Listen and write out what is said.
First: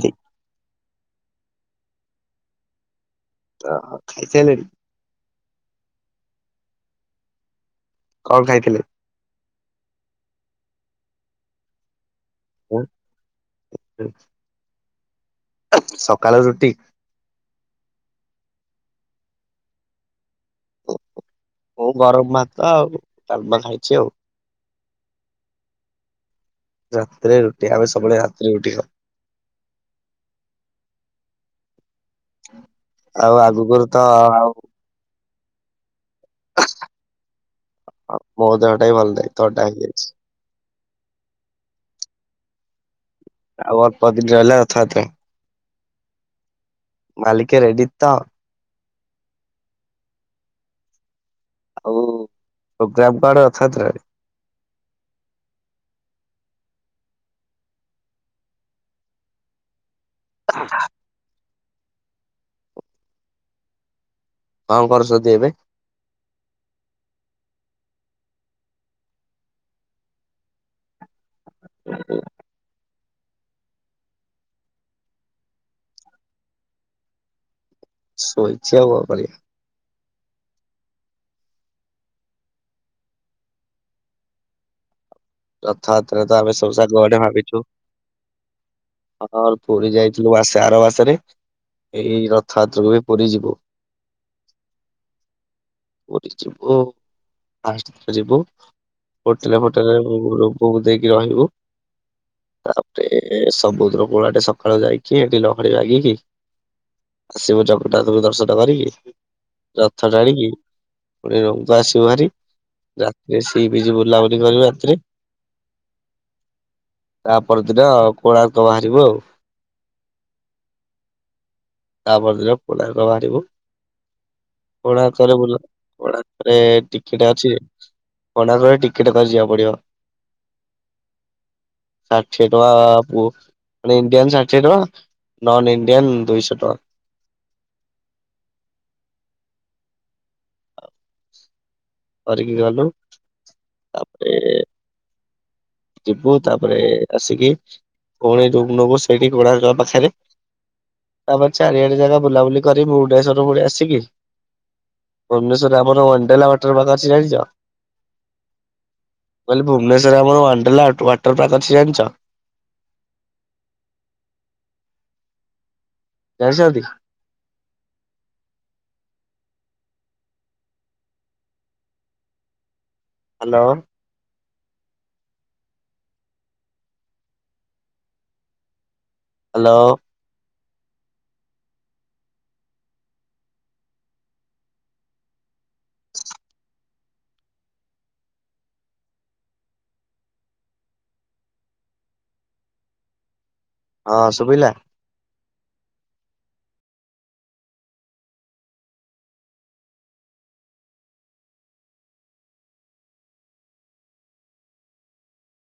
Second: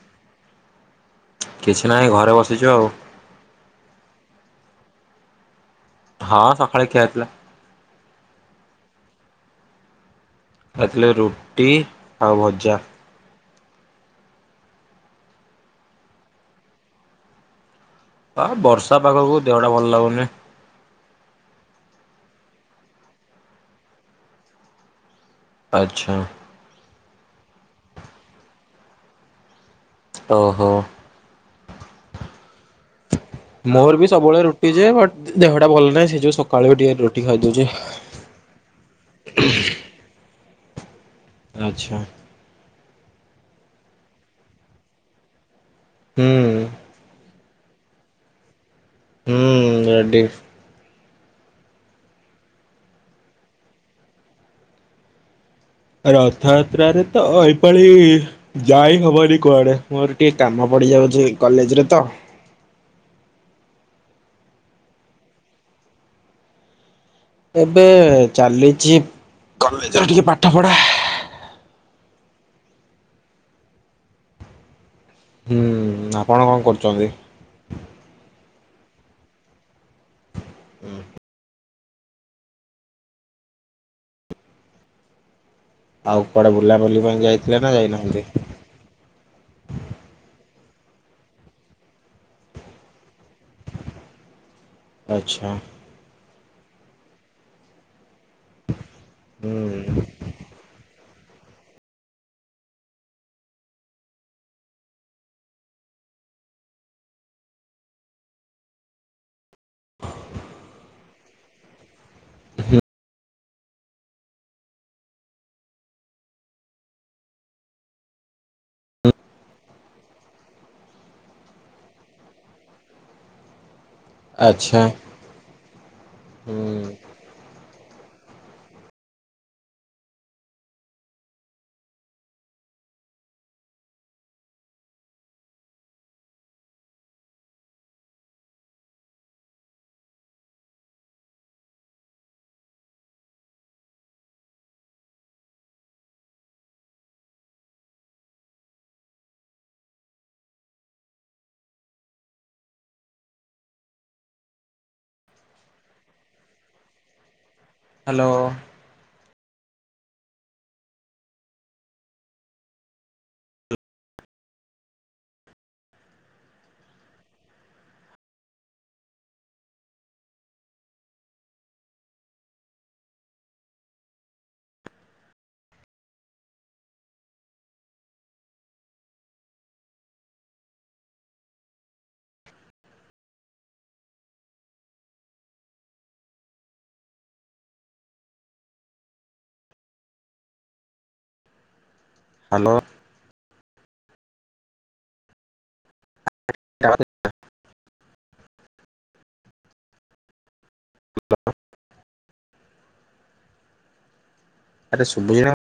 ଚି। କିଛି ନାହିଁ ଘରେ ବସିଛୁ ଆଉ। ଓହୋ ଖାଇ ସାଇଲେଣୀ। ହଁ ସକାଳେ ଖିଆଇଥିଲା। କଣ ଖାଇଥିଲେ? ତାଥିଲା ରୁଟି ଆଉ ଭଜା। ସକାଳ ରୁଟି ଆ ବର୍ଷା ପାଗ କୁ ଦେହଟା ଭଲ ଲାଗୁନି। ହଉ ଗରମ ଭାତ ଆଉ ଡାଲମା ଖାଇଛି ଆଉ। ଆଚ୍ଛା। ରାତିରେ ରୁଟି, ଆମେ ସବୁବେଳେ ରାତିରେ ରୁଟି ଖାଉ। ଓହୋ। ଆଉ ଆଗକୁ ରୁ ମୋର ତ ବି ସବୁବେଳେ ଆଉ ରୁଟି ଯେ ବଟ୍ ଦେହଟା ଭଲ ନାହିଁ ସେ ଯୋଉ ସକାଳୁ ଟିକେ ରୁଟି ଖାଇଦୋଉଚି। ଆଉ ମୋ ଦେହଟା ଭଲ ନାହି ଥଣ୍ଡା ହେଇଯାଇଚି। ଆଚ୍ଛା। ଆଉ ଅଳ୍ପ ଦିନି ରହିଲା ରଥଯାତ୍ରା। ହୁଁ। ମାଲିକେ ରେଡି ତ। ହୁଁ ରେଡି। ଆଉ ପ୍ରୋଗ୍ରାମ କୁଆଡେ ରଥଯାତ୍ରା ରେ? ରଥଯାତ୍ରା ରେ ତ ଏଇପାଳି ଯାଇ ହେବନି କୁଆଡ଼େ। ମୋର ଟିକେ କାମ ପଡ଼ିଯାଉଛି, କଲେଜରେ ତ। କଣ କରୁଛନ୍ତିଛନ୍ତିି, ଏବେ? ଏବେ ଚାଲିଛି। କଲେଜରେ ଟିକେ ପାଠ ପଢା। ହ ହ। ହୁଁ, ଆପଣ କଣ କରୁଛନ୍ତି? ଶୋଇଛି ଆଉ କରିବି? ହୁଁ। ରଥ ଯାତ୍ରା ଆଉ ରେ ତ କୁଆଡ଼େ ଆମେ ସବୁ ସାଙ୍ଗ ବୁଲାବୁଲି ପାଇଁ ମାନେ ଯାଇଥିଲେ ଭାବିଛୁ। ନା ଯାଇନାହାନ୍ତି? ହଁ ପୁରୀ ଯାଇଥିଲୁ ମାସେରେ, ଆର ମାସରେ ଏଇ ରଥଯାତ୍ରକୁ ବି ପୁରୀ ଯିବୁ। ଆଚ୍ଛା। ପୁରୀ ଯିବୁ ଫାଷ୍ଟ ଯିବୁ। ହୋଟେଲ ଫୋଟେଲ ହୁଁ ରେ ଲୋକକୁ ଦେଇକି ରହିବୁ। ତାପରେ ସମୁଦ୍ର କୂଳାଟେ ସକାଳୁ ଯାଇକି ଏଠି ଲହଡି ଭାଙ୍ଗିକି। ଆସିବୁ ଜଗନ୍ନାଥଙ୍କୁ ଦର୍ଶନ କରିକି। ରଥ ଟାଣିକି ପୁଣି ରୁମ୍ କୁ ଆସିବ ହାରି। ରାତିରେ ସି ବି ଜି ବୁଲାବୁଲି କରିବୁ ରାତିରେ। ତା ପରଦିନ କୋଣାର୍କ ବାହାରିବୁ, ଆଉ। ତାପର ଦିନ କୋଣାର୍କ ବାହାରିବୁ। ଆଚ୍ଛା କୋଣାର୍କରେ ବୁଲୁ କୋଣାର୍କରେ ହୁଁ ଟି ଟିକେଟ ଅଛି, କୋଣାର୍କରେ ଟିକେଟ କରି ଯିବାକୁ ପଡିବ। ଷାଠିଏ ଟଙ୍କା ପୁଅ ମାନେ, ଇଣ୍ଡିଆନ୍ ଷାଠିଏ ଟଙ୍କା। ନନ୍ ଇଣ୍ଡିଆନ ଦୁଇଶହ ଟଙ୍କା। ହଁ। କରିକି ଗଲୁ ତାପରେ ଯିବୁ ତାପରେ ଆସିକି, ପୁଣି ରୁମ ନବୁ ସେଇଠି କୋଣାର୍କ ପାଖରେ। ତାପରେ ଚାରିଆଡେ ଜାଗା ବୁଲାବୁଲି କରିବୁ ଡେସ ପତର ଫୁଣି ଆସିକି। ଭୁବନେଶ୍ୱରରେ, ଆମର ୱାଣ୍ଡେଲା ୱାଟର ପାର୍କ ଅଛି ଜାଣିଛ? ହ୍ୟାଲୋ। କହିଲି ଭୁବନେଶ୍ଵରରେ ଆମର ୱାଣ୍ଡଲା ୱାଟର ପାର୍କ ଅଛି ଜାଣିଛ? ଜାଣିଛନ୍ତି? ହ୍ୟାଲୋ। ହ୍ୟାଲୋ। ହ ହ୍ୟାଲୋ। ହଁ, ଶୁଭିଲା। [unintelligible] ହାଲୋ। ଆରେ ଶୁଭୁଛିନା